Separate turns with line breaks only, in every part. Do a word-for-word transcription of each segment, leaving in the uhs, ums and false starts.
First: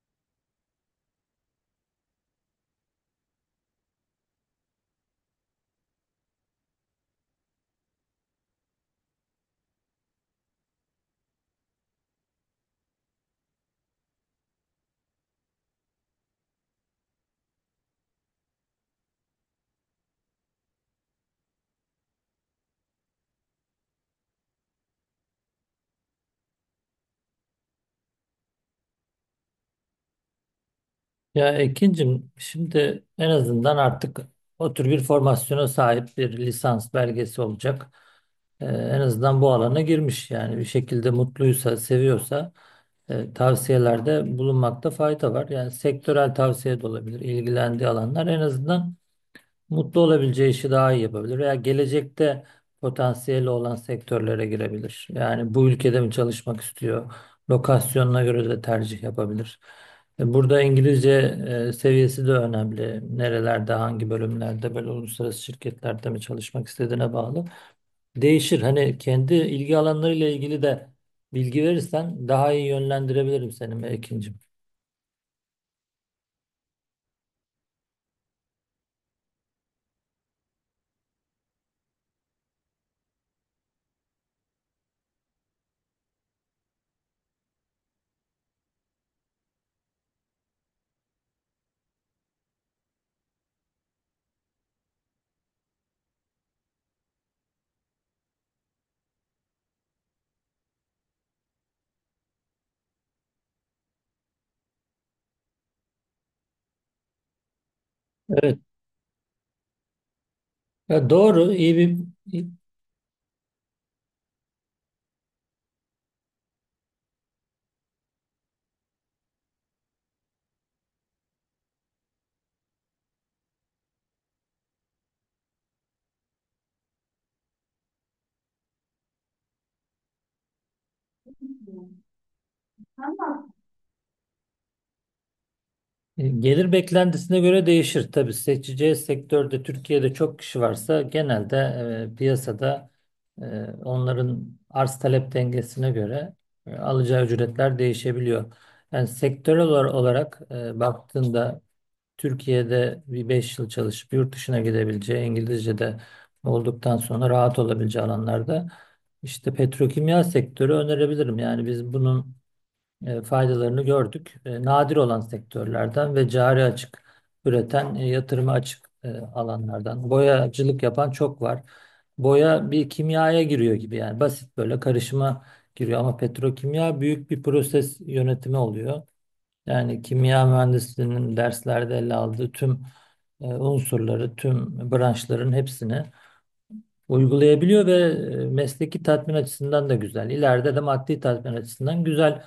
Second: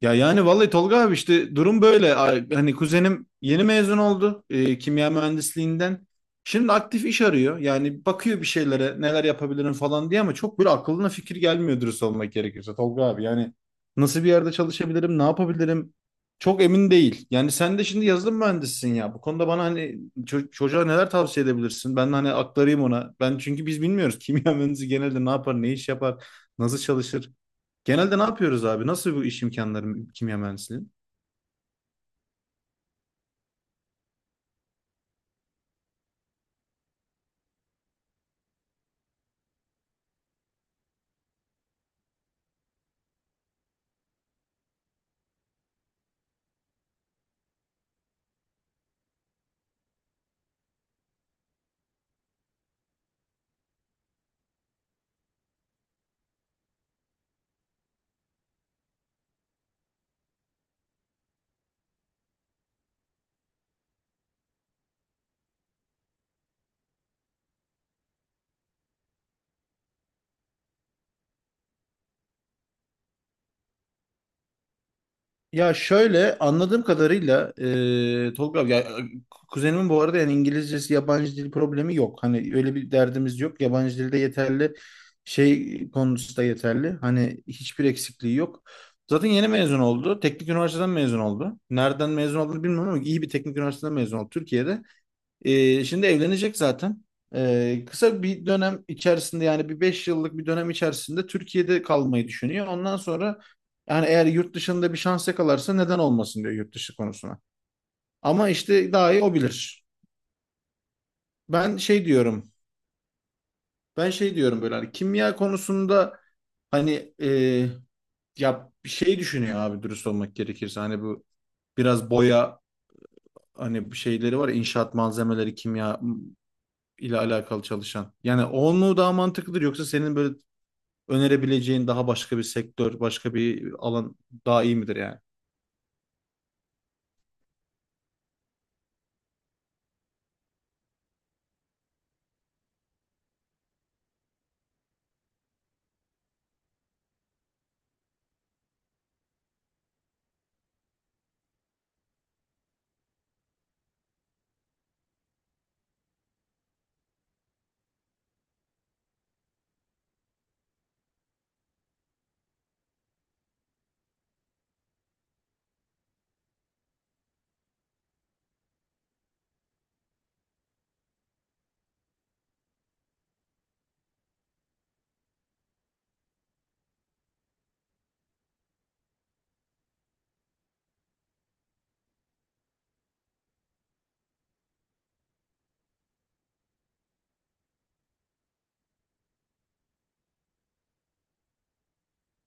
Ya yani vallahi Tolga abi işte durum böyle. Ay- Hani kuzenim yeni mezun oldu e, kimya mühendisliğinden. Şimdi aktif iş arıyor. Yani bakıyor bir şeylere neler yapabilirim falan diye ama çok böyle aklına fikir gelmiyor dürüst olmak gerekirse Tolga abi. Yani nasıl bir yerde çalışabilirim, ne yapabilirim çok emin değil. Yani sen de şimdi yazılım mühendisisin ya. Bu konuda bana hani ço- çocuğa neler tavsiye edebilirsin? Ben de hani aktarayım ona. Ben çünkü biz bilmiyoruz kimya mühendisi genelde ne yapar, ne iş yapar, nasıl çalışır. Genelde ne yapıyoruz abi? Nasıl bu iş imkanları kimya mühendisliği?
Ya Ekin'cim, şimdi en azından artık o tür bir formasyona sahip bir lisans belgesi olacak. Ee, en azından bu alana girmiş, yani bir şekilde mutluysa, seviyorsa e, tavsiyelerde bulunmakta fayda var. Yani sektörel tavsiye de olabilir, ilgilendiği alanlar en azından mutlu olabileceği işi daha iyi yapabilir veya gelecekte potansiyeli olan sektörlere girebilir. Yani bu ülkede mi çalışmak istiyor? Lokasyonuna göre de tercih yapabilir. E, Burada İngilizce e, seviyesi de önemli. Nerelerde, hangi bölümlerde, böyle uluslararası şirketlerde mi çalışmak istediğine bağlı. Değişir. Hani kendi ilgi alanlarıyla ilgili de bilgi verirsen daha iyi yönlendirebilirim seni Mekin'cim.
Ya şöyle anladığım kadarıyla e, Tolga abi, ya, kuzenimin bu arada yani İngilizcesi yabancı dil problemi yok. Hani öyle bir derdimiz yok. Yabancı dilde yeterli şey konusu da yeterli. Hani hiçbir eksikliği yok. Zaten yeni mezun oldu. Teknik üniversiteden mezun oldu. Nereden mezun olduğunu bilmiyorum ama iyi bir teknik üniversiteden mezun oldu Türkiye'de. Ee, şimdi evlenecek zaten. Ee, kısa bir dönem içerisinde yani bir beş yıllık bir dönem içerisinde Türkiye'de kalmayı düşünüyor. Ondan sonra yani eğer yurt dışında bir şans yakalarsa neden olmasın diyor yurt dışı konusuna. Ama
Evet.
işte daha iyi o bilir.
Ya doğru, iyi
Ben
bir...
şey diyorum. Ben şey diyorum böyle hani kimya konusunda hani e, ya bir şey düşünüyor abi dürüst olmak gerekirse. Hani bu biraz boya hani bir şeyleri var ya, inşaat malzemeleri kimya ile alakalı çalışan. Yani o mu daha mantıklıdır yoksa senin böyle önerebileceğin daha başka bir sektör, başka bir alan daha iyi midir yani?
E, Gelir beklentisine göre değişir. Tabii seçeceği sektörde Türkiye'de çok kişi varsa, genelde e, piyasada e, onların arz talep dengesine göre e, alacağı ücretler değişebiliyor. Yani sektörel olar- olarak e, baktığında, Türkiye'de bir beş yıl çalışıp yurt dışına gidebileceği, İngilizce'de olduktan sonra rahat olabileceği alanlarda işte petrokimya sektörü önerebilirim. Yani biz bunun e, faydalarını gördük. E, nadir olan sektörlerden ve cari açık üreten, e, yatırıma açık e, alanlardan. Boyacılık yapan çok var. Boya bir kimyaya giriyor gibi, yani basit böyle karışıma giriyor, ama petrokimya büyük bir proses yönetimi oluyor. Yani kimya mühendisliğinin derslerde ele aldığı tüm e, unsurları, tüm branşların hepsini uygulayabiliyor ve e, mesleki tatmin açısından da güzel. İleride de maddi tatmin açısından güzel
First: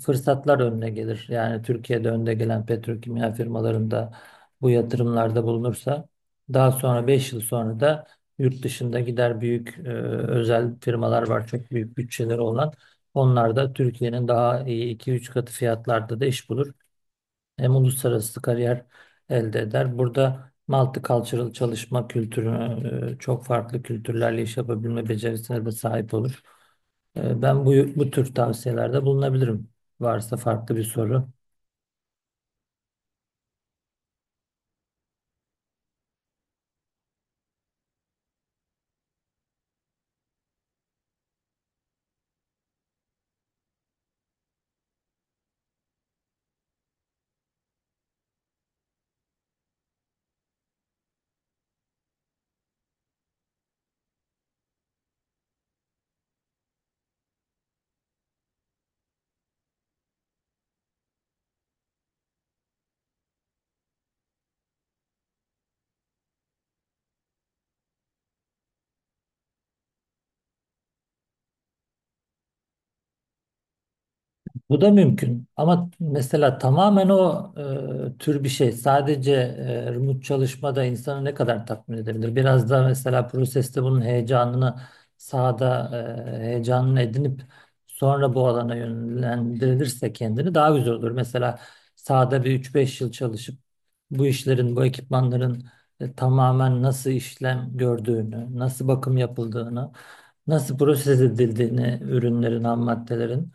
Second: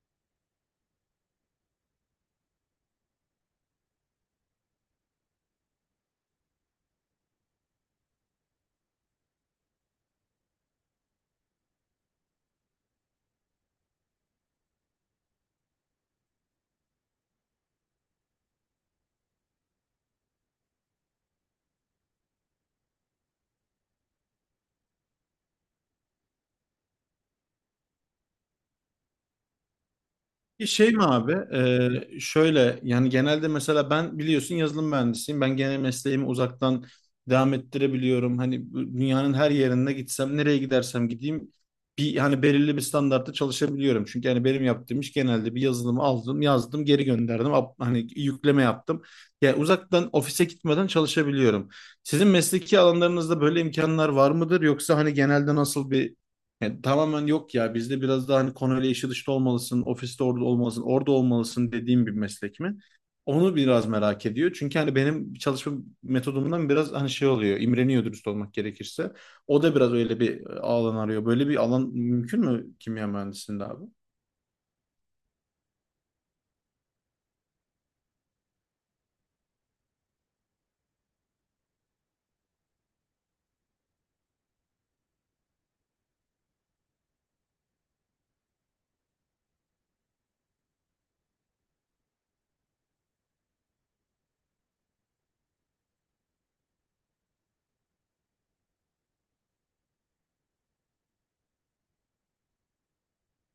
fırsatlar önüne gelir. Yani Türkiye'de önde gelen petrokimya firmalarında bu yatırımlarda bulunursa, daha sonra beş yıl sonra da yurt dışında gider; büyük e, özel firmalar var, çok büyük bütçeleri olan. Onlar da Türkiye'nin daha iyi iki üç katı fiyatlarda da iş bulur. Hem uluslararası kariyer elde eder. Burada multicultural çalışma kültürü, e, çok farklı kültürlerle iş yapabilme becerisine de sahip olur. E, Ben bu, bu tür tavsiyelerde bulunabilirim. Varsa
Bir
farklı bir
şey mi
soru.
abi? Ee, şöyle yani genelde mesela ben biliyorsun yazılım mühendisiyim. Ben gene mesleğimi uzaktan devam ettirebiliyorum. Hani bu dünyanın her yerine gitsem, nereye gidersem gideyim bir hani belirli bir standartta çalışabiliyorum. Çünkü hani benim yaptığım iş genelde bir yazılımı aldım, yazdım, geri gönderdim. Up- Hani yükleme yaptım. Yani uzaktan ofise gitmeden çalışabiliyorum. Sizin mesleki alanlarınızda böyle imkanlar var mıdır? Yoksa hani genelde nasıl bir yani tamamen yok ya bizde biraz daha hani konuyla işi dışta olmalısın, ofiste orada olmalısın, orada olmalısın dediğim bir meslek mi? Onu biraz merak ediyor. Çünkü hani benim çalışma metodumdan biraz hani şey oluyor, imreniyor dürüst olmak gerekirse. O da biraz öyle bir e, alan arıyor. Böyle bir alan mümkün mü kimya mühendisliğinde abi?
Bu da mümkün. Ama mesela tamamen o e, tür bir şey. Sadece e, remote çalışmada insanı ne kadar tatmin edebilir? Biraz da mesela proseste bunun heyecanını sahada e, heyecanını edinip sonra bu alana yönlendirilirse kendini daha güzel olur. Mesela sahada bir üç beş yıl çalışıp bu işlerin, bu ekipmanların e, tamamen nasıl işlem gördüğünü, nasıl bakım yapıldığını, nasıl proses edildiğini, ürünlerin, ham maddelerin,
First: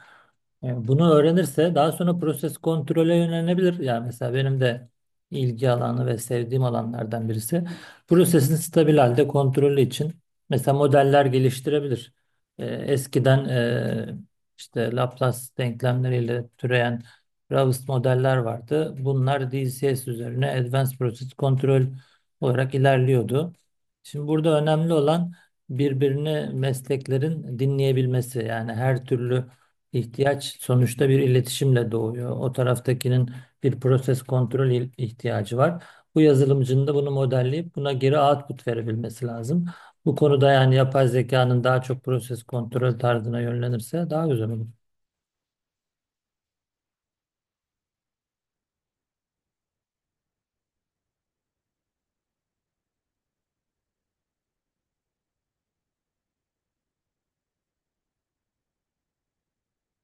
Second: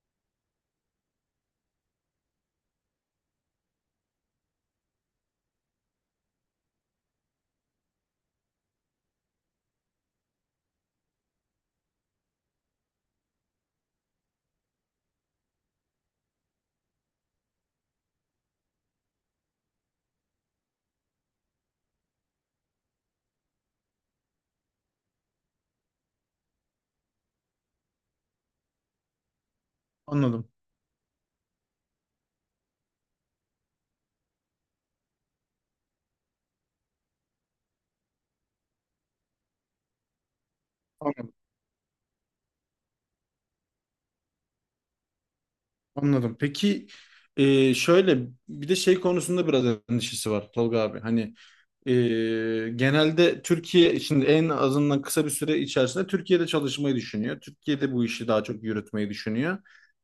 yani bunu öğrenirse, daha sonra proses kontrole yönelebilir. Yani mesela benim de ilgi alanı ve sevdiğim alanlardan birisi, prosesin stabil halde kontrolü için mesela modeller geliştirebilir. Ee, eskiden e, işte Laplace denklemleriyle türeyen Raoust modeller vardı. Bunlar D C S üzerine Advanced Process Control olarak ilerliyordu. Şimdi burada önemli olan birbirini mesleklerin dinleyebilmesi, yani her türlü İhtiyaç
Anladım.
sonuçta bir iletişimle doğuyor. O taraftakinin bir proses kontrol il- ihtiyacı var. Bu yazılımcının da bunu modelleyip buna geri output verebilmesi lazım. Bu konuda yani yapay
Anladım.
zekanın daha çok proses kontrol tarzına yönlenirse daha güzel olur.
Anladım. Peki e, şöyle bir de şey konusunda biraz endişesi var Tolga abi. Hani Ee, genelde Türkiye şimdi en azından kısa bir süre içerisinde Türkiye'de çalışmayı düşünüyor. Türkiye'de bu işi daha çok yürütmeyi düşünüyor.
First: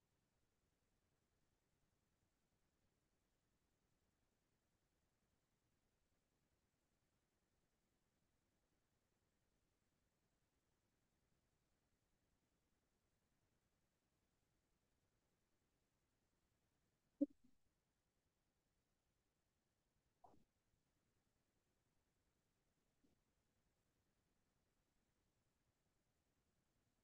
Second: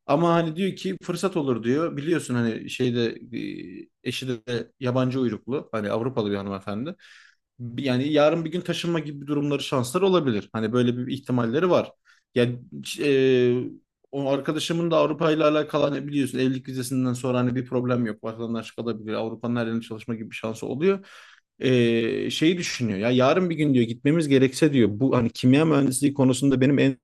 Ama hani diyor ki fırsat olur diyor. Biliyorsun hani şeyde e, eşi de yabancı uyruklu hani Avrupalı bir hanımefendi. Bir- Yani yarın bir gün taşınma gibi durumları şansları olabilir. Hani böyle bir ihtimalleri var. Yani e, o arkadaşımın da Avrupa ile alakalı hani biliyorsun evlilik vizesinden sonra hani bir problem yok. Vatandaşlık alabilir. Avrupa'nın her yerine çalışma gibi bir şansı oluyor. Ee, şeyi düşünüyor ya yarın bir gün diyor gitmemiz gerekse diyor bu hani kimya mühendisliği konusunda benim en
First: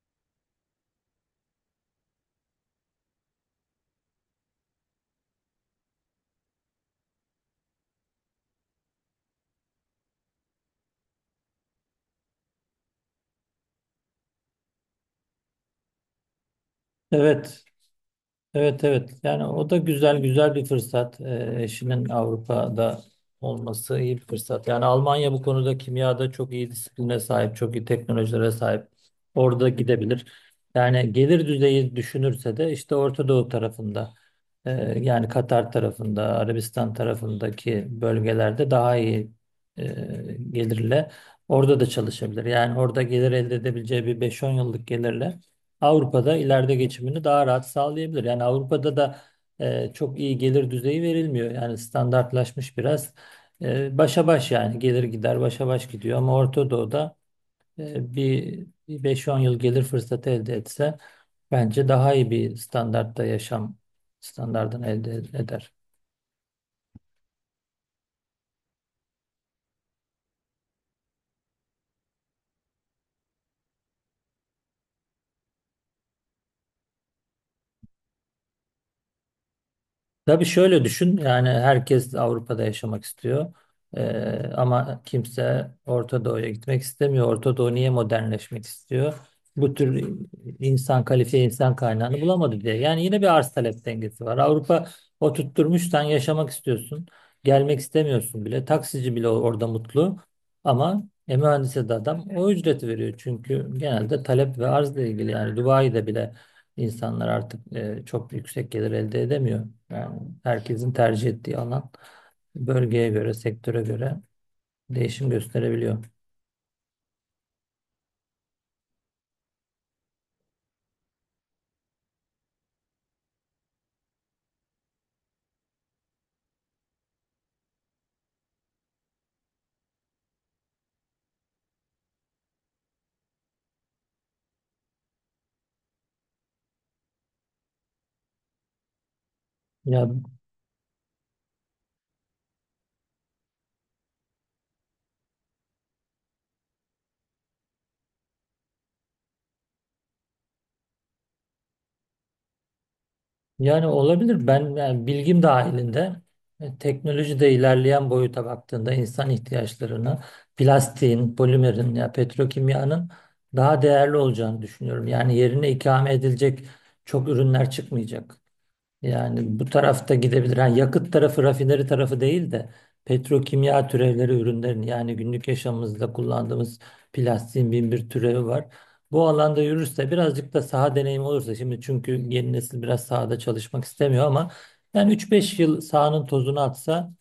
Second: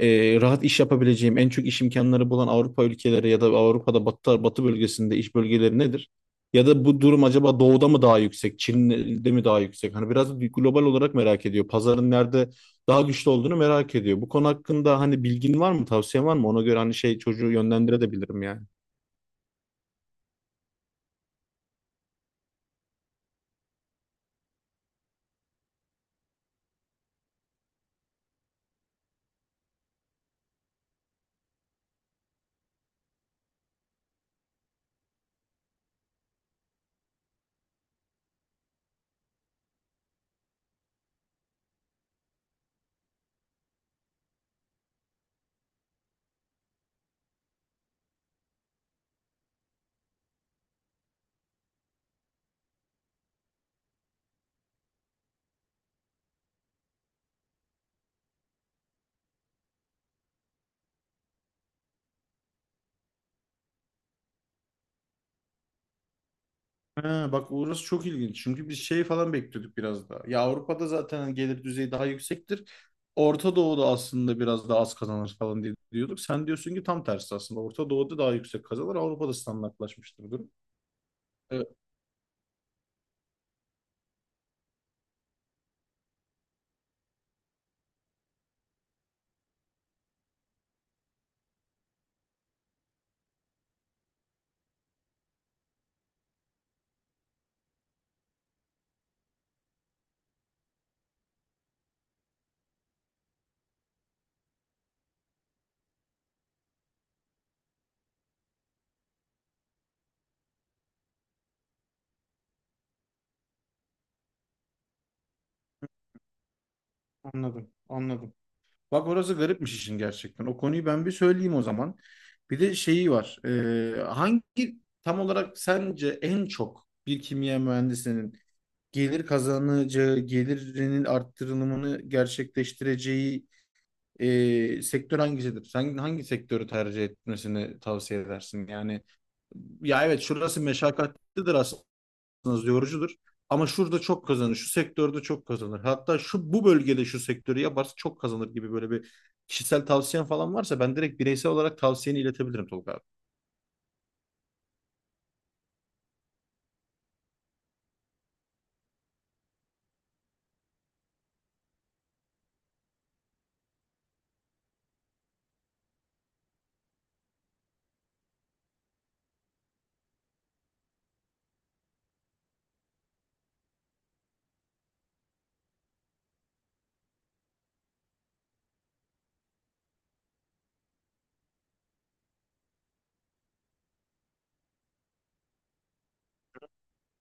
e, rahat iş yapabileceğim en çok iş imkanları bulan Avrupa ülkeleri ya da Avrupa'da batı, batı bölgesinde iş bölgeleri nedir? Ya da bu durum acaba doğuda mı daha yüksek, Çin'de mi daha yüksek? Hani biraz da global olarak merak ediyor. Pazarın nerede daha güçlü olduğunu merak ediyor. Bu konu hakkında hani bilgin var mı, tavsiyen var mı? Ona göre hani şey çocuğu
Evet,
yönlendirebilirim yani.
Evet evet yani o da güzel güzel bir fırsat. Ee, eşinin Avrupa'da olması iyi bir fırsat. Yani Almanya bu konuda kimyada çok iyi disipline sahip, çok iyi teknolojilere sahip, orada gidebilir. Yani gelir düzeyi düşünürse de işte Orta Doğu tarafında, e, yani Katar tarafında, Arabistan tarafındaki bölgelerde daha iyi e, gelirle orada da çalışabilir. Yani orada gelir elde edebileceği bir beş on yıllık gelirle Avrupa'da ileride geçimini daha rahat sağlayabilir. Yani Avrupa'da da e, çok iyi gelir düzeyi verilmiyor. Yani standartlaşmış biraz. E, başa baş, yani gelir gider başa baş gidiyor. Ama Orta Doğu'da e, bir bir beş on yıl gelir fırsatı elde etse, bence daha iyi bir standartta yaşam standartını elde eder.
Ha, bak orası çok ilginç. Çünkü biz şey falan bekliyorduk biraz daha. Ya Avrupa'da zaten hani gelir düzeyi daha yüksektir. Orta Doğu'da aslında biraz daha az kazanır falan diye diyorduk. Sen diyorsun ki tam tersi aslında. Orta Doğu'da daha yüksek kazanır. Avrupa'da standartlaşmıştır
Tabii
durum.
şöyle düşün, yani
Evet,
herkes Avrupa'da yaşamak istiyor. Ee, ama kimse Orta Doğu'ya gitmek istemiyor. Orta Doğu niye modernleşmek istiyor? Bu tür insan, kalifiye insan kaynağını bulamadı diye. Yani yine bir arz talep dengesi var. Avrupa o tutturmuş, sen yaşamak istiyorsun. Gelmek istemiyorsun bile. Taksici bile orada mutlu, ama e, mühendise de adam o ücreti veriyor. Çünkü genelde talep ve arzla ilgili, yani Dubai'de bile İnsanlar artık e, çok yüksek gelir elde edemiyor. Yani herkesin tercih ettiği alan, bölgeye göre, sektöre göre değişim gösterebiliyor.
anladım, anladım. Bak orası garipmiş işin gerçekten. O konuyu ben bir söyleyeyim o zaman. Bir de şeyi var. Ee, hangi tam olarak sence en çok bir kimya mühendisinin gelir kazanacağı, gelirinin arttırılımını gerçekleştireceği e, sektör hangisidir? Sen hangi sektörü tercih etmesini tavsiye edersin? Yani ya
Ya
evet şurası meşakkatlidir aslında yorucudur. Ama şurada çok kazanır, şu sektörde çok kazanır. Hatta şu bu bölgede şu sektörü yaparsa çok kazanır gibi böyle bir kişisel tavsiyen falan varsa ben direkt bireysel olarak tavsiyeni iletebilirim Tolga abi.
yani olabilir. Ben yani bilgim dahilinde e, teknolojide ilerleyen boyuta baktığında, insan ihtiyaçlarını, plastiğin, polimerin ya petrokimyanın daha değerli olacağını düşünüyorum. Yani yerine ikame edilecek çok ürünler çıkmayacak. Yani bu tarafta gidebilir. Ha, yakıt tarafı, rafineri tarafı değil de petrokimya türevleri ürünlerin, yani günlük yaşamımızda kullandığımız plastiğin bin bir türevi var. Bu alanda yürürse, birazcık da saha deneyimi olursa, şimdi çünkü yeni nesil biraz sahada çalışmak istemiyor, ama yani üç beş yıl sahanın tozunu atsa,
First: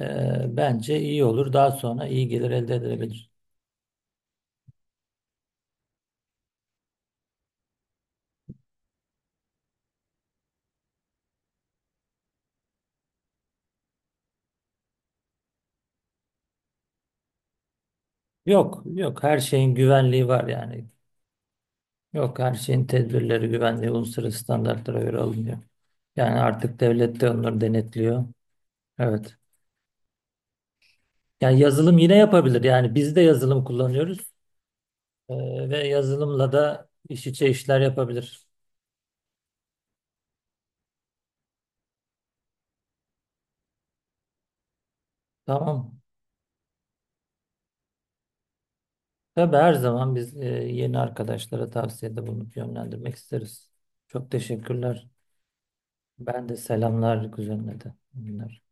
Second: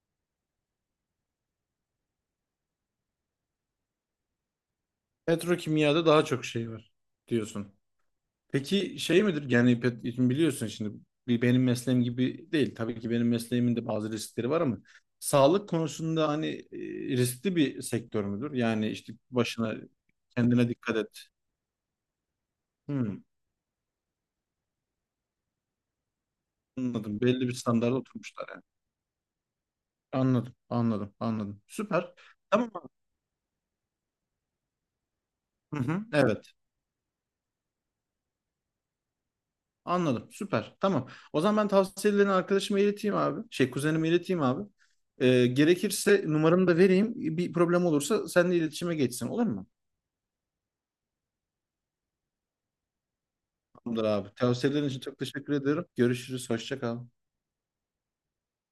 e, bence iyi olur. Daha sonra iyi gelir elde edilebilir.
Petrokimyada daha çok şey var diyorsun. Peki şey midir? Yani pet- şimdi biliyorsun şimdi bir benim mesleğim gibi değil. Tabii ki benim mesleğimin de bazı riskleri var ama sağlık konusunda hani e, riskli bir sektör müdür?
Yok,
Yani işte
yok, her şeyin
başına
güvenliği var
kendine
yani.
dikkat et.
Yok, her şeyin
Hmm,
tedbirleri, güvenliği, uluslararası standartlara göre alınıyor. Yani artık devlet
anladım.
de
Belli bir
onları
standarda
denetliyor.
oturmuşlar yani.
Evet.
Anladım, anladım,
Yani
anladım.
yazılım yine
Süper.
yapabilir.
Tamam.
Yani biz de yazılım kullanıyoruz. Ee,
Hı
ve
hı,
yazılımla
evet.
da iş içe işler yapabilir.
Anladım. Süper. Tamam. O zaman ben tavsiyelerini arkadaşıma ileteyim abi. Şey kuzenime ileteyim abi. Ee,
Tamam.
gerekirse numaramı da vereyim. Bir problem olursa seninle iletişime geçsin. Olur
Tabii
mu?
her zaman biz e, yeni arkadaşlara tavsiyede bulunup yönlendirmek isteriz.
Tamamdır abi.
Çok
Tavsiyelerin için
teşekkürler.
çok teşekkür ediyorum.
Ben
Görüşürüz.
de
Hoşça kal.
selamlar kuzenine de. Bunlar.